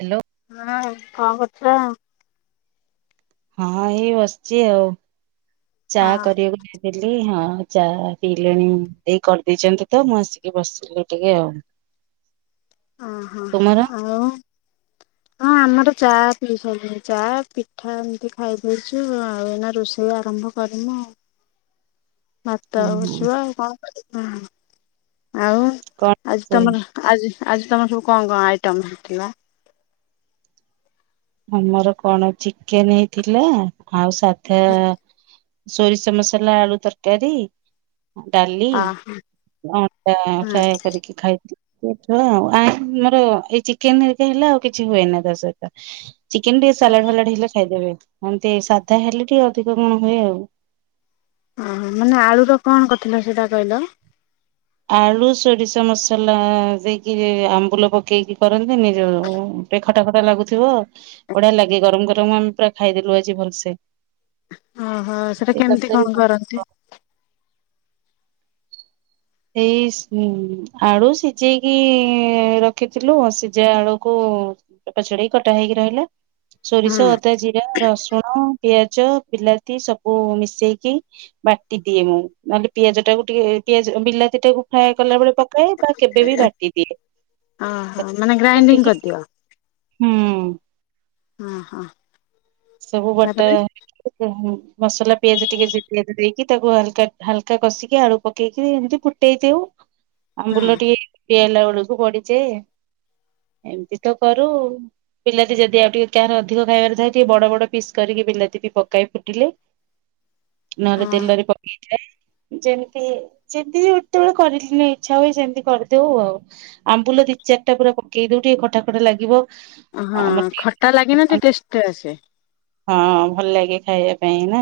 Hello. ହଁ କଣ କରୁଚ? ହଁ ଏଇ ବସଚି ଆଉ ଚା ହଁ କରିବାକୁ ଯା ହେଲି ହଁ ଚା ପିଇଲେଣି ଏଇ କରିଦେଇଚନ୍ତି ତ ମୁଁ ଆସିକି ବସିଲି ଟିକେ ଆଉ। ଅଁ ହଁ ତୁମର ଆଉ ହଁ ଆମର ଚା ପିଇ ସାଇଲୁଣି ଚା ପିଠା ଏମତି ଖାଇଦେଇଚୁ ଆଉ ଏଇନା ରୋଷେଇ ଆରମ୍ଭ କରିନୁ ଆଉ ଭାତ ହୁଁ ଆଉ ହୁଁ ବସିବ ଆଉ କଣ କରିବା ଆଉ କଣ ଆଜି ସେ ତମର ଆଜି ଆଜି ତମର ସବୁ କଣ କଣ ଆଇଟମ୍ ହେଇଥିଲା? ଆମର କଣ ଚିକେନ ହେଇଥିଲା ଆଉ ସାଧା ସୋରିଷ ମସଲା ଆଳୁ ତରକାରୀ ଡାଲି ହଁ ଅଟା ହଁ ଫ୍ରାଏ କରିକି ଖାଇଥିଲ ହୋଉଥୂଲା ଆଉ ଆ ଆମର ଏଇ ଚିକେନ ହେରିକା ହେଲେ ଆଉ କିଛି ହୁଏନି ତା ସହିତ। ଚିକେନ ଟିକେ ସାଲାଡ ଫାଲାଡ ହେଲେ ଖାଇଦେବେ ଏମତି ସାଧା ହେଲେ ଟିକେ ଅଧିକ କଣ ହୁଏ ଆଉ। ଅହଁ ମାନେ ଆଳୁର କଣ କରିଥିଲ ସେଟା କହିଲ। ଆଳୁ ସୋରିଷ ମସଲା ଦେଇକି ଆମ୍ବୁଲ ପକେଇକି କରନ୍ତିନି ଯୋଉ ଉ ଟିକେ ଖଟା ଖଟା ଲାଗୁଥିବ ବଢିଆ ଲାଗେ ଗରମ ଗରମ ଆମେ ପୁରା ଖାଇଦେଲୁ ଆଜି ଭଲସେ। ଅହଁ ସେଟା ଏ କେମତି ତରକାରୀ କଣ କରନ୍ତି? ଏଇସ୍ ଉଁ ଆଳୁ ସିଜେଇକି ରଖିଥିଲୁ ସିଝା ଆଳୁକୁ ଚୋପା ଛଡେଇ କଟା ହେଇକି ରହିଲା ହଁ ସୋରିଷ, ଅଦା, ଜିରା, ରସୁଣ ପିଆଜ ବିଲାତି ସବୁ ମିଶେଇକି ବାଟି ଦିଏ ମୁଁ ନହେଲେ ପିଆଜଟାକୁ ଟିକେ ପିଆ ବିଲାତିଟାକୁ ଫ୍ରାଏ କଲା ବେଳେ ପକାଏ ବା କେବେ ବି ବାଟିଦିଏ। ଅହଁ ମାନେ ଗ୍ରାଇଣ୍ଡିଙ୍ଗ କରିଦିଅ? ହୁଁ। ଅହଁ। ସବୁ ବଟା ହେଇକି ମସଲା ପିଆଜ ଟିକେ ସେ ପିଆଜ ଦେଇକି ତାକୁ ଅଲଗା ହାଲକା କଷିକି ଆଳୁ ପକେଇକି ଏମିତି ଫୁ ଦେଇ ଦେଉ। ହଁ ଆମ୍ବୁଲ ଟିକେ ଇଏ ହେଲାବେଳକୁ ପଡିଚି। ଏମତି ତ କରୁ ବିଲାତି ଯଦି ଆଉ ଟିକେ କାହାର ଅଧିକ ଖାଇବାର ଥାଏ ଟିକେ ବଡ ବଡ ପିସ୍ କରିକି ବିଲାତି ବି ପକାଏ ଫୁଟିଲେ ନହେଲେ ତେଲରେ ପକେଇ ଆଁ ଯେମତି ହି ଯେମିତି ହି ଯେତେବେଳେ କରିଥିଲି ଇଚ୍ଛା ହୁଏ ସେମତି କରିଦୋଉ ଆଉ। ଆମ୍ବୁଲ ଦି ଚାରିଟା ପୁରା ପକେଇ ଦୋଉ ଟିକେ ଖଟା ଖଟା ଲାଗିବ। ଅହଁ ଆମର ଖଟା ଲାଗିନେ ଟିକେ ଟେଷ୍ଟ ଆସେ। ହଁ ଭଲଲାଗେ ଖାଇବା ପାଇଁ ନା।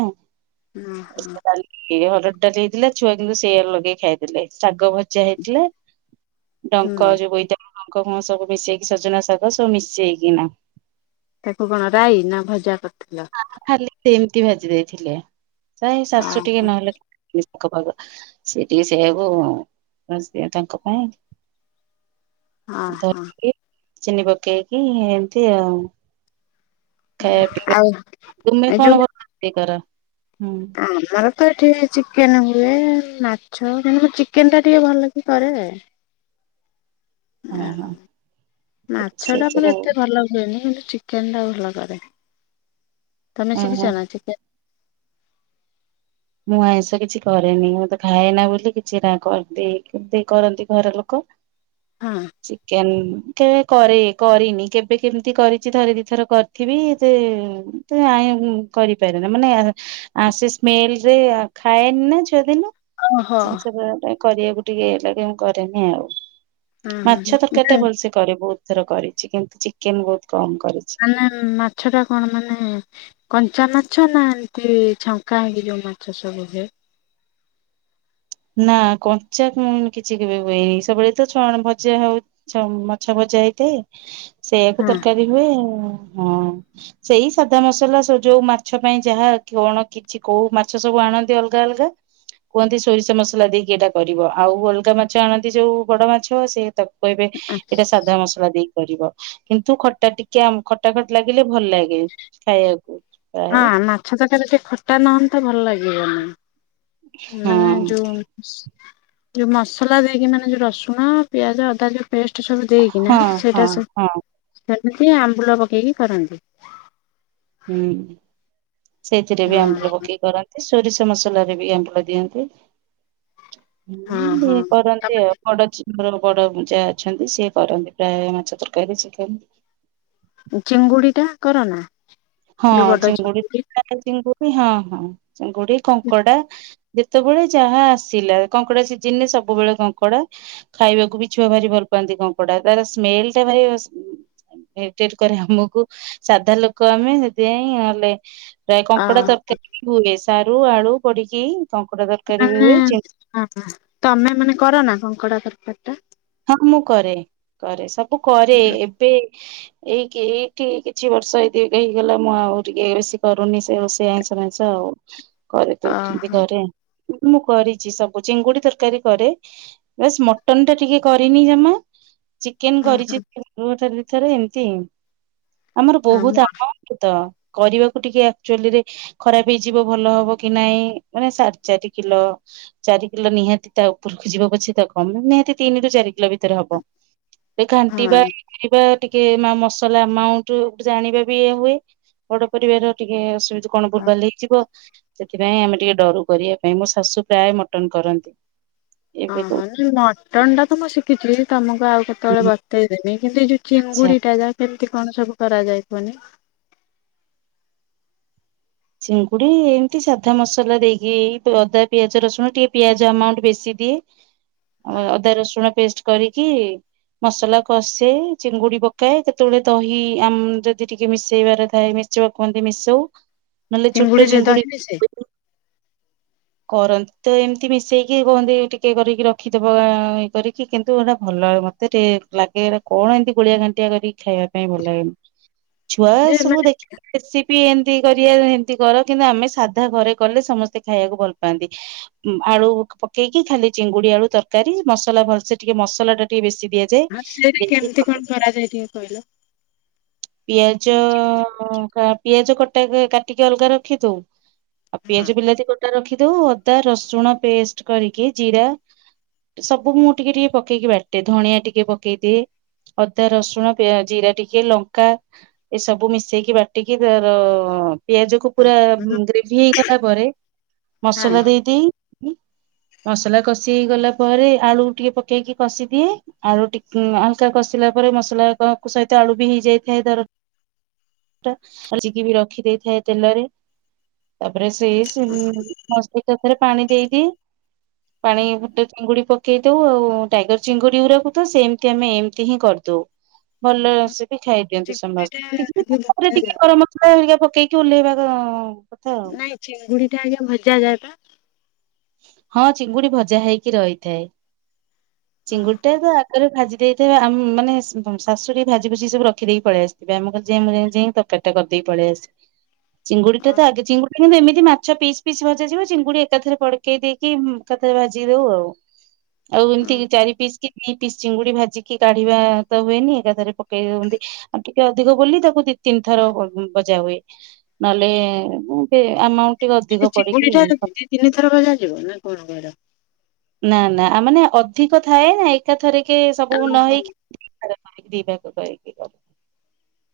ଓ ଇଏ ହରଡ଼ ଡାଲି ହେଇଥିଲା ଛୁଆ କିନ୍ତୁ ସେଇଆ ଲଗେଇ ଖାଇଦେଲେ ଶାଗ ଭଜା ହେଇଥିଲା। ହୁଁ ଡଙ୍କ ଯୋଉ ବୋଇତାଳୁ ଡଙ୍କ ଫଙ୍କ ସବୁ ମିଶେଇକି ସଜନା ଶାଗ ସବୁ ମିଶେଇକିନା। ତାକୁ କଣ ରାଇ ନା ଭଜା କରିଥିଲ। ଖାଲି ସେମତି ଭାଜି ଦେଇଥିଲେ ଏଇ ଅ ଶାଶୁ ଟିକେ ନହେଲେ ନିସ୍ ଖପର ସେ ଟିକେ ସେୟାକୁ ତାଙ୍କ ପାଇଁ ହଁ ଧରିକି ଚିନି ପକେଇକି ଏମତି ଆଉ। ଖାଇବା ପିଇବା ଆଉ ତୁମେ ଏ ଯୋଉ କଣ ଭ କର ହୁଁ? ଆମର ତ ଏଠି ଚିକେନ ହୁଏ ମା ଆଛ ମେ ମୁଁ ଚିକେନଟା ଟିକେ ଭଲକି କରେ। ହଁ ଆଉ ହଁ ମାଛ ରୋଷେଇ ଟା [unintelligible] ସବୁ ଏତେ ଭଲ ହୁଏନିୁ। ଚିକେନ୍ ଟା ଭଲ କରେ ତମେ ଓହୋ। ଶିଖିଚ ନା ଚିକେନ୍। ମୁଁ ଆଇଁଷ କିଛି କରେନି ମୁଁତେ ଖାଏନା ବୋଲି କିଛି ନା କରନ୍ତି କେମିତି କରନ୍ତି ଘର ଲୋକ। ହଁ ଚିକେନ୍। କେବେ କରେ କରିନି କେବେ କେମିତି କରିଛି ଥରେ ଦିଥର କରିଥିବି ସେ [inaudible] କରିପାରେ ନା ମାନେ ଆଶିଶ୍ ସ୍ମେଲ୍ ରେ ଖାଏନି ନା ଛୁଆ ଦିନୁ ଓହୋ ଜିନିଷା କରିବାକୁ ଟିକେ ହେଇଲା କି ମୁଁ କରେନି ଆଉ ହଁ ମାଛ ତରକାରୀ ଟା ହଁ ଭଲସେ କରେ ବହୁତ୍ ଥର କରିଛି କିନ୍ତୁ ଚିକେନ୍ ବହୁତ କମ୍ କରିଛି। ମାନେ ମାଛ ଟା କଣ ମାନେ କଞ୍ଚା ମାଛ ନା ଏମିତି ଛଙ୍କା ହେଇକି ଯେଉଁ ମାଛ ସବୁ ହୁଏ। ନା କଞ୍ଚା କିଛି କେବେ ହୁଏନି ସେବବେଳେ ତ ଛୁଆ ଭଜା ହଉ। ମାଛ ଭଜା ହେଇଥାଏ ସେଇୟକୁ ହଁ ତରକାରୀ ହୁଏ ହଁ। ସେଇ ସାଧା ମସଲା ଯୋଉ ମାଛ ପାଇଁ ଯାହା କଣ କିଛି କୋଉ ମାଛ ସବୁ ଆଣନ୍ତି ଅଲଗା-ଅଲଗା। କୁହନ୍ତି ସୋରିଷ ମସଲା ଦେଇକି ଏଇଟା କରିବ ଆଉ ଅଲଗା ମାଛ ଆଣନ୍ତି ଯୋଉ ବଡ ମାଛ ସେ ତ କହିବେ ଏଇଟା ସାଧା [unintelligible] [inaudible] ଦେଇପାରିବ କିନ୍ତୁ ଖଟା ଟିକେ ଖଟା ଖଟ ଲାଗିଲେ ଭଲ ଲାଗେ ଖାଇବାକୁ। ହଁ ପ୍ରାୟ ମାଛ ତକାର ଟିକେ ଖଟା ନହନ୍ତା ଭଲ ଲାଗିବନି ହଁ ମାନେ ଯୋଉ ଯୋଉ ମସଲା ଦେଇକି ମାନେ ଯୋଉ ରସୁଣ ପିଆଜ ଅଦା ଯୋଉ ପେଷ୍ଟ ସବୁ ଦେଇକିନା ହଁ ହଁ ସେଇଟା ସବ ହଁ ସେମିତି ଆମ୍ବୁଲ ପକେଇକି କରନ୍ତି। ହୁଁ ସେଇଥିରେ ବି ଆମ୍ବୁଲ ହଁ ପକେଇ କରନ୍ତି। ସୋରିଷ ମସଲା ରେ ବି ଆମ୍ୱୁଲ ଦିଅନ୍ତି ହଁ କରନ୍ତି ଆଉ। ବଡ ମୋର ବଡ ଯା, ଅଛନ୍ତି ସିଏ କରନ୍ତି ପ୍ରାୟ ମାଛ ତରକାରୀ ଶିଖାନ୍ତି। ଚିଙ୍ଗୁଡି ଟା କରନା। ହଁ ଯୋଉ ବଡ ଚିଙ୍ଗୁଡି ଚିଙ୍ଗୁଡି-ଚିଙ୍ଗୁଡି ହଁ-ହଁ ଚିଙ୍ଗୁଡି କଙ୍କଡା। ଯେତେବେଳେ ଯାହା ଆସିଲା କଙ୍କଡା ସିଜିନରେ ସବୁବେଳେ କଙ୍କଡା। ଖାଇବାକୁ ବି ଛୁଆ ଭାରି ଭଲ ପାଆନ୍ତି କଙ୍କଡ଼ା ତାର ସ୍ମେଲ ଟା ଭାରି। ମେଟେଟ୍ କରି ଆମକୁ ସାଧା ଲୋକ ତମେ ସେଥିପାଇଁ ହେଲେ ପ୍ରାୟ ଅ କଙ୍କଡା ତରକାରୀ ହୁଏ ସାରୁ ଆଳୁ ପଡିକି। [unintelligible] ହୁଏ ଚି [inaudible] ତମେ ମାନେ କର ନା କଙ୍କଡା ତରକାର୍ ଟା। ହଁ ମୁଁ କରେ, କରେ ସବୁ କରେ ଏବେ। ଏଇ କିି ଏଇଠି କିଛି ବର୍ଷ ଏଇ ହେଇଗଲା ମୁଁ ଆଉ ଟିକେ ବେଶୀ କରୁନି ସେ ରୋଷେଇ ଆଇଁଷ ମାଇଁଷ ଆଉ। କରିଦଉଛନ୍ତି ଓହୋ ଘରେ। ମୁଁ କରିଛି ସବୁ ଚିଙ୍ଗୁଡି ତରକାରୀ କରେ ବାସ ମଟନ୍ ଟା ଟିକେ କରିନି ଜମା ଚିକେନ୍ ହଁ କରିଛି ଥରେ ଏମତି। ଆମର ହଁ ବହୁତ ମଟନ ଆମାଉଣ୍ଟତ କରିବାକୁ ଟିକେ ଆଚୁଲିରେ ଖରାପ ହେଇଯିବ ଭଲ ହବ କି ନାଇଁ ମାନେ ସାଢେ ଚାରି କିଲୋ। ଚାରି କିଲୋ ନିହାତି ତା ଉପରକୁ ଯିବା ପଛେ ତ କମୁନି। ତିନି ରୁ ଚାରି କିଲୋ ଭିତରେ ହବ ଘାଣ୍ଟିବା [unintelligible] କରିବା। ଟିକେ ନା ମସଲା ଆମାଉଣ୍ଟ ଜାଣିବା ବି ଇଏ ହୁଏ ବଡ ପରିବାର ଟିକେ ଅସୁ କଣ ଭୁଲ୍ ଭାଲ୍ ହେଇଯିବ ସେଥିପାଇଁ ଆମେ ଟିକେ ଡରୁ କରିବା ପାଇଁ ମୋ ଶାଶୁ ପ୍ରାୟ ମଟନ୍ କରନ୍ତି। ଏବେ କୁ ଅହୋ ମଟନ୍ ଟା ତ ମୁଁ ଶିଖିଛି ତମକୁ ଆଉ ଯେତବେଳେ ବତେଇଦେବି କିନ୍ତୁ ଏ ଯୋଉ ଆଚ୍ଛା ଚିଙ୍ଗୁଡି ଟା ଯା କେମିତି କଣ ସବୁ କରାଯାଏ କୁହନି? ଚିଙ୍ଗୁଡି ଏମିତି ସାଧା ମସଲା ଦେଇକି ଏଇ ଅଦା ପିଆଜ ରସୁଣ ଟିକେ ପିଆଜ ଆମାଉଣ୍ଟ ବେଶୀ ଦିଏ। [inaudible] ଅ ଅଦା ରସୁଣ ପେଷ୍ଟ କରିକି -ମସଲା କଷେ ଚିଙ୍ଗୁଡି ପକାଏ କେତେବେଳେ ଦହି ଆମ ଯଦି ଟିକେ ମିଶେଇବାର ଥାଏ ମି- ଚ କୁହନ୍ତି ମିଶଉ। ନହେଲେ ଛୋଟ ଚିଙ୍ଗୁଡିରେ ଦହି ମିସେ? ଚିଙ୍ଗୁଡି କରନ୍ତି ତ ଏମିତି ମିଶେଇକି କୁହନ୍ତି ଟିକେ କରିକି ରଖିଦବା ଇଏ କରିକି କିନ୍ତୁ ଏଟା ଭଲ ହେବନି ମତେ ଟେ ଲାଗେ ଏଇଗୁଡାକ କଣ ଏମିତି ଗୁଳିଆ ଘାଣ୍ଟିଆ କରିକି ଖାଇବା ପାଇଁ ଭଲ ଲାଗେନି। ଛୁଆ ଯେ ସବୁ ଦେଖିକି ରେସିପି ଏମତି କରିବା ଯେମିତି କର କିନ୍ତୁ ଆମେ ସାଧା ଘରେ କଲେ ସମସ୍ତେ ଖାଇବାକୁ ଭଲ ପାଆନ୍ତି। ଆଳୁ ପକେଇକି ଖାଲି ଚିଙ୍ଗୁଡି ଆଳୁ ତରକାରୀ ମସଲା ଭଲସେ ଟିକେ ମସଲା ଟା ଟିକେ ବେଶି ଦିଆ ଆଉ ସେଇଟା କେମିତି କଣ କରାଯାଏ ଟିକେ କହିଲ? ପିଆଜ ମାନେ ହାଫ୍ ପିଆଜ କଟା କାଟିକି ଅଲଗା ରଖିଦଉ ଆଉ ପିଆଜ ବିଲାତି କଟା ରଖିଦଉ। ଅଦା ରସୁଣ ପେଷ୍ଟ କରିକି ଜିରା ସବୁ ମୁଁ ଟିକେ ଟିକେ ପକେଇକି ବାଟେ ଧଣିଆ ଟିକେ ପକେଇଦିଏ। ଅଦା, ରସୁଣ, ପିଆଜ, ଜିରା ଟିକେ ଲଙ୍କା। ଏ ସବୁ ମିଶେଇକି ବାଟିକି ତାର ପିଆଜକୁ ପୁରା ଗ୍ରେଭି ହେଇଗଲା ପରେ ହଁ ମସଲା ଦେଇ ଦେଇ [inaudible] ମସଲା କଷି ହେଇଗଲା ପରେ ଆଳୁକୁ ଟିକେ ପକେଇକି କଷିଦିଏ। ଆଳୁ ଟିକେ ହଲକା କଷିଲା ପରେ ମସଲା କ ସହିତ ଆଳୁ ବି ହେଇଯାଇଥାଏ। ଧର ଟା ଭାଜିକି ବି ରଖି ଦେଇଥାଏ ତେଲରେ ତାପରେ ସେଇସବୁ [unintelligible] ପାଣି ଦେଇ ଦେଇ ପାଣି ଗୋଟେ ଚିଙ୍ଗୁଡି ପକେ କେଇ ଦଉ ଆଉ ଟାଇଗର ଚିଙ୍ଗୁଡି ଗୁୁରାକୁୁତ ସେମିତି ଆମେ ଏମିତି ହିଁ କରିଦଉ ଭଲ ସେ ବି ଖାଇଦିଅନ୍ତି ଚିଙ୍ଗୁଡ଼ିଟା ସମସ୍ତେ ଆଗେ ଏତିକି ଟିକେ ଭଜାଯାଏ। ଗରମ ମସଲା ହେରିକା ପକେଇକି ଓଲେଇବାର ନାଇଁ ଚିଙ୍ଗୁଡି ଟା ଆଗେ ଭଜା ଯାଏନା ହଁ ଚିଙ୍ଗୁଡି ଭଜା ହେଇକି ରହିଥାଏ। [inaudible] ଚିଙ୍ଗୁଡ଼ିଟା ତ ଆଗରେ ଭାଜି ଦେଇଥେବେ ଆମ ମାନେ ଶାଶୁହେରେଙ୍କେ ଭାଜି ଭୁଜି ସବୁ ରଖିଦେଇ ପଳେଇ ଆସି ଏବେ ଆମକୁ ଜେ ନାଇ ଜେ ତରକାରି ଟା କରିଦେଇ ପଳେଇ ଆସି [inaudible] ଚିଙ୍ଗୁଡି ଟା ତ ଆଗେ ଚିଙ୍ଗୁଡି କିନ୍ତୁ ଏମିତି ମାଛ ପିସ୍ ପିସ୍ ଭଜା ଯିବ ଚିଙ୍ଗୁଡି ଏକାଥରେ ପଡି ପକେଇ ଦେଇକି ଏକାଥରେ ଭାଜି ଦଉ ଆଉ ଆଉ ଏମିତି ଚାରି ପିସ୍ କି ଦି ପି ଚିଙ୍ଗୁଡି ଭାଜିକି କାଢିବା ତ ହୁଏନି ଏକାଥରେ ପକେଇ ଦିଅନ୍ତି। ଆଉ ଟିକେ ଅଧିକ ବୋଲି ତାକୁ ଦି ତିନି ଥର ଭଜା ହୁଏ। ନହେଲେ ଏମିତି ଆମାଉଣ୍ଟ ଟିକେ ସେ ଅଧିକ ପଡିକି ଚିଙ୍ଗୁଡ଼ିଟା ଦି ତିନି ଥର ଭଜା ଯିବ ନା କଣ କହିଲ? ନା ନା ଆ ମାନେ ଅଧିକ ଥାଏନା ଏକାଥରେକେ ସବୁ ନ ଓହୋ ହେଇକି [unintelligible] ଦି ଭାଗ କରିକି କରୁ।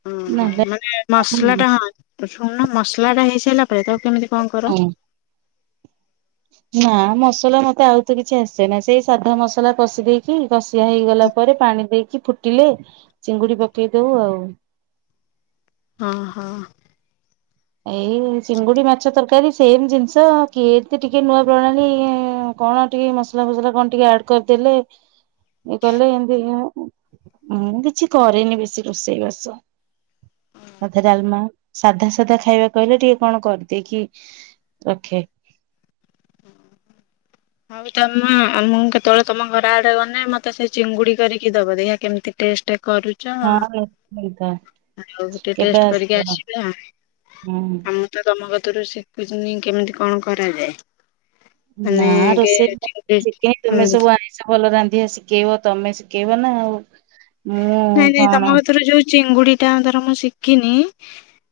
ଉଁହୁଁ ନହେଲେ ମାନେ ମସଲା ଟା ହଁ ଶୁଣୁନ ମସଲା ଟା ହେଇସାରିଲା ପରେ ତକୁ କେମିତି କଣ କର? ହୁଁ ନା ମସଲା ମତେ ଆଉ ତ କିଛି ଆସେନା ସେଇ ସାଧା ମସଲା କଷି ଦେଇକି କଷିଆ ହେଇଗଲା ପରେ ପାଣି ଦେଇକି ଫୁଟିଲେ ଚିଙ୍ଗୁଡି ପକେଇ ଦଉ ଆଉ। ହଁ ହଁ। ଏଇ ଚିଙ୍ଗୁଡି ମାଛ ତରକାରୀ ସେମ ଜିନିଷ କିଏ ଏତ ଟିକେ ନୂଆ ପ୍ରଣାଳୀ କଣ ଟିକେ ମସଲା ଫସଲା କଣ ଟିକେ ଆଡ କରିଦେଲେ ହଁ ମୁଁ କଲେ ଏମତି ମୁଁ କିଛି କରିରେନି ବେଶୀ ରୋଷେଇବାସ। ଅଧା ଡାଲମା ସାଧା ସଧା ଖାଇବାକୁ ହେଲେ ଟିକେ କଣ କରିଦିକି ରଖେ। ହଁ ହଉ ତ ମା ମୁଁ କେତେବେଳେ ତମ ଘର ଆଡେ ଗଲେ ମତେ ସେ ଚିଙ୍ଗୁଡି କରିକି ଦବ ଦେହିଆ କେମିତି ଟେଷ୍ଟ କରୁ ହଁ ନିଶ୍ଚିନ୍ତ ଆଉ ଟିଏ କେବେ ଟେଷ୍ଟ କରିକି ଆସିବ ଆସିବା। ହୁଁ ଆ ତ ତମ କତରୁ ଶିଖୁଛିିନି କେମିତି କଣ କରାଯାଏ। ମାନେ ନା ଆଗେ ଚିଙ୍ଗୁଡ଼ି ରୋଷେଇ ଶ ହୁଁ ତୁମେ ସବୁ ଆ ଭଲ ରାନ୍ଧିଆ ଶିଖେଇବ ତମେ ଶିଖେଇବ ନା ଆଉ। ମୁଁ ନାଇଁ ନାଇଁ କଣ ତମ ଗତରେ ଯୋଉ ଚିଙ୍ଗୁଡି ଟା ଧର ମୁଁ ଶିଖିନି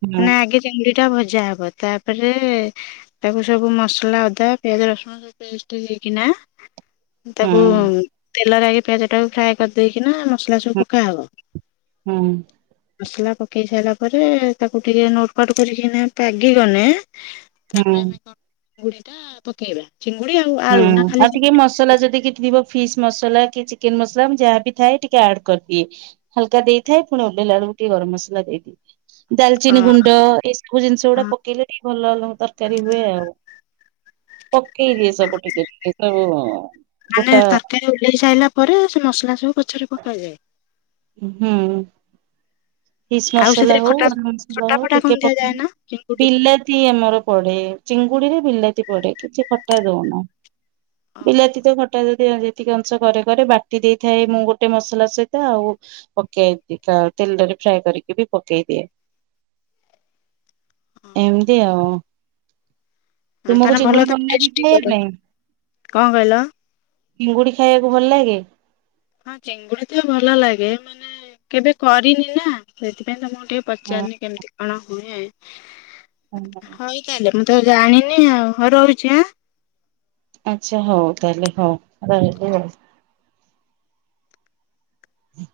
ହୁଁ ନା ଆଗେ ଚିଙ୍ଗୁଡି ଟା ଭଜା ହବ ତାପେରେ ତାକୁ ସବୁ ମସଲା ଅଦା ପିଆଜ ରସୁଣ ପେଷ୍ଟ ହେକ ନା ହୁଁ ତାକୁ ତେଲରେଗେ ପିଆଜ ଟାକୁ ଫ୍ରାଏ କରିଦେଇକିନା ମସଲା ହୁଁ କବ ହୁଁ ମସଲା ପକେଇ ସାରିଲା ପରେ ତାକୁ ଟିକେ ନୋଟ କଟ କରିକି ପାଗିଗଲେ ହୁଁ ତାପରେ ଆମେ କଣ ଚିଙ୍ଗୁଡି ଟା ପକେଇବା। ଚିଙ୍ଗୁଡି ଆଉ ହୁଁ ଆଳୁ ନା ଖାଲି ଆଉ ଟିକେ ମସଲା ଯଦି କି ଥିବ ଫିସ୍ ମସଲା କି ଚିକେନ ମସଲା ମୁଁ ଯାହାବି ଥାଏ ଟିକେ ଆଡ କରିଦିଏ। ହାଲକା ଦେଇଥାଏ ପୁଣି ଓଲିଲା ଏଳକୁ ଟିକଏ ଗରମସଲା ଦେଇଦିଏ। ଅ ଦାଲଚିନି ଗୁଣ୍ଡ ଏସବୁ ଜିନିଷ ଗୁଡା ହଁ ପକେଇଲେ ଭଲ ଲ ତରକାରୀ ହୁଏ ଆଉ। ପକେଇ ସବୁ ଟିକେ ଟେ ସବୁ ଗୋଟା ଓଲେଇ ସାଇଲା ପରେ ସେ ମସଲା ସବୁ ପଛରେ ପକାଯାଏ। ହୁଁ। ହିସ୍ ଆଉ ମସଲା ସେଥିରେ ହଉ ଖଟା ମସଲା ଖଟା ହଉ ଫଟା କଣ ଟିକେ ଦିଆଯାଏ ପକେଇ ନା ଚିଙ୍ଗୁଡି ବିଲାତି ତି ଆମର ପଡେ ଚିଙ୍ଗୁଡି ରେ ବିଲାତି ପଡେ କିଛି ଖଟା ଦଉନୁ। ହ ବିଲାତି ତ ଖଟା ଯଦି ଯେତିକି ଅଂଶ କରେ କରେ ବାଟି ଦେଇଥାଏ ମୁଁ ଗୋଟେ ମସଲା ସହିତ ଆଉ ପକେଇ ଓକେ ତେଲରେ ଫ୍ରାଏ କରିକି ବି ପକେଇ ଦିଏ। ହଁ ଏମିତି ହଁ ଆଉ ହଁ ତୁମକୁ ତାହେଲେ ଭଲ ଚିଙ୍ଗୁଡି ତମେ ବନ୍ୟ ଟେଷ୍ଟି ଦେଇଥିଲେ କର। ପାଇଁ କଣ କହିଲ ଚିଙ୍ଗୁଡି ଖାଇଆକୁ ଭଲଲାଗେ? ହଁ ଚିଙ୍ଗୁଡି ତ ଭଲଲାଗେ, ମାନେ କେବେ କରିନି ନା ସେଥିପାଇଁ ତ ମୁଁ ଟିକେ ପଚାରନି କେମିତି କଣ ହୁଏ। ହୁଁ ହଉ ତାହେଲେ ମୁଁ ତ ଜାଣିନି ଆଉ ହଉ ରହୁଛି ଆଁ। ଆଚ୍ଛା ହଉ ତାହଲେ ହଉ ରହିଲି ଆଉ। ହଁ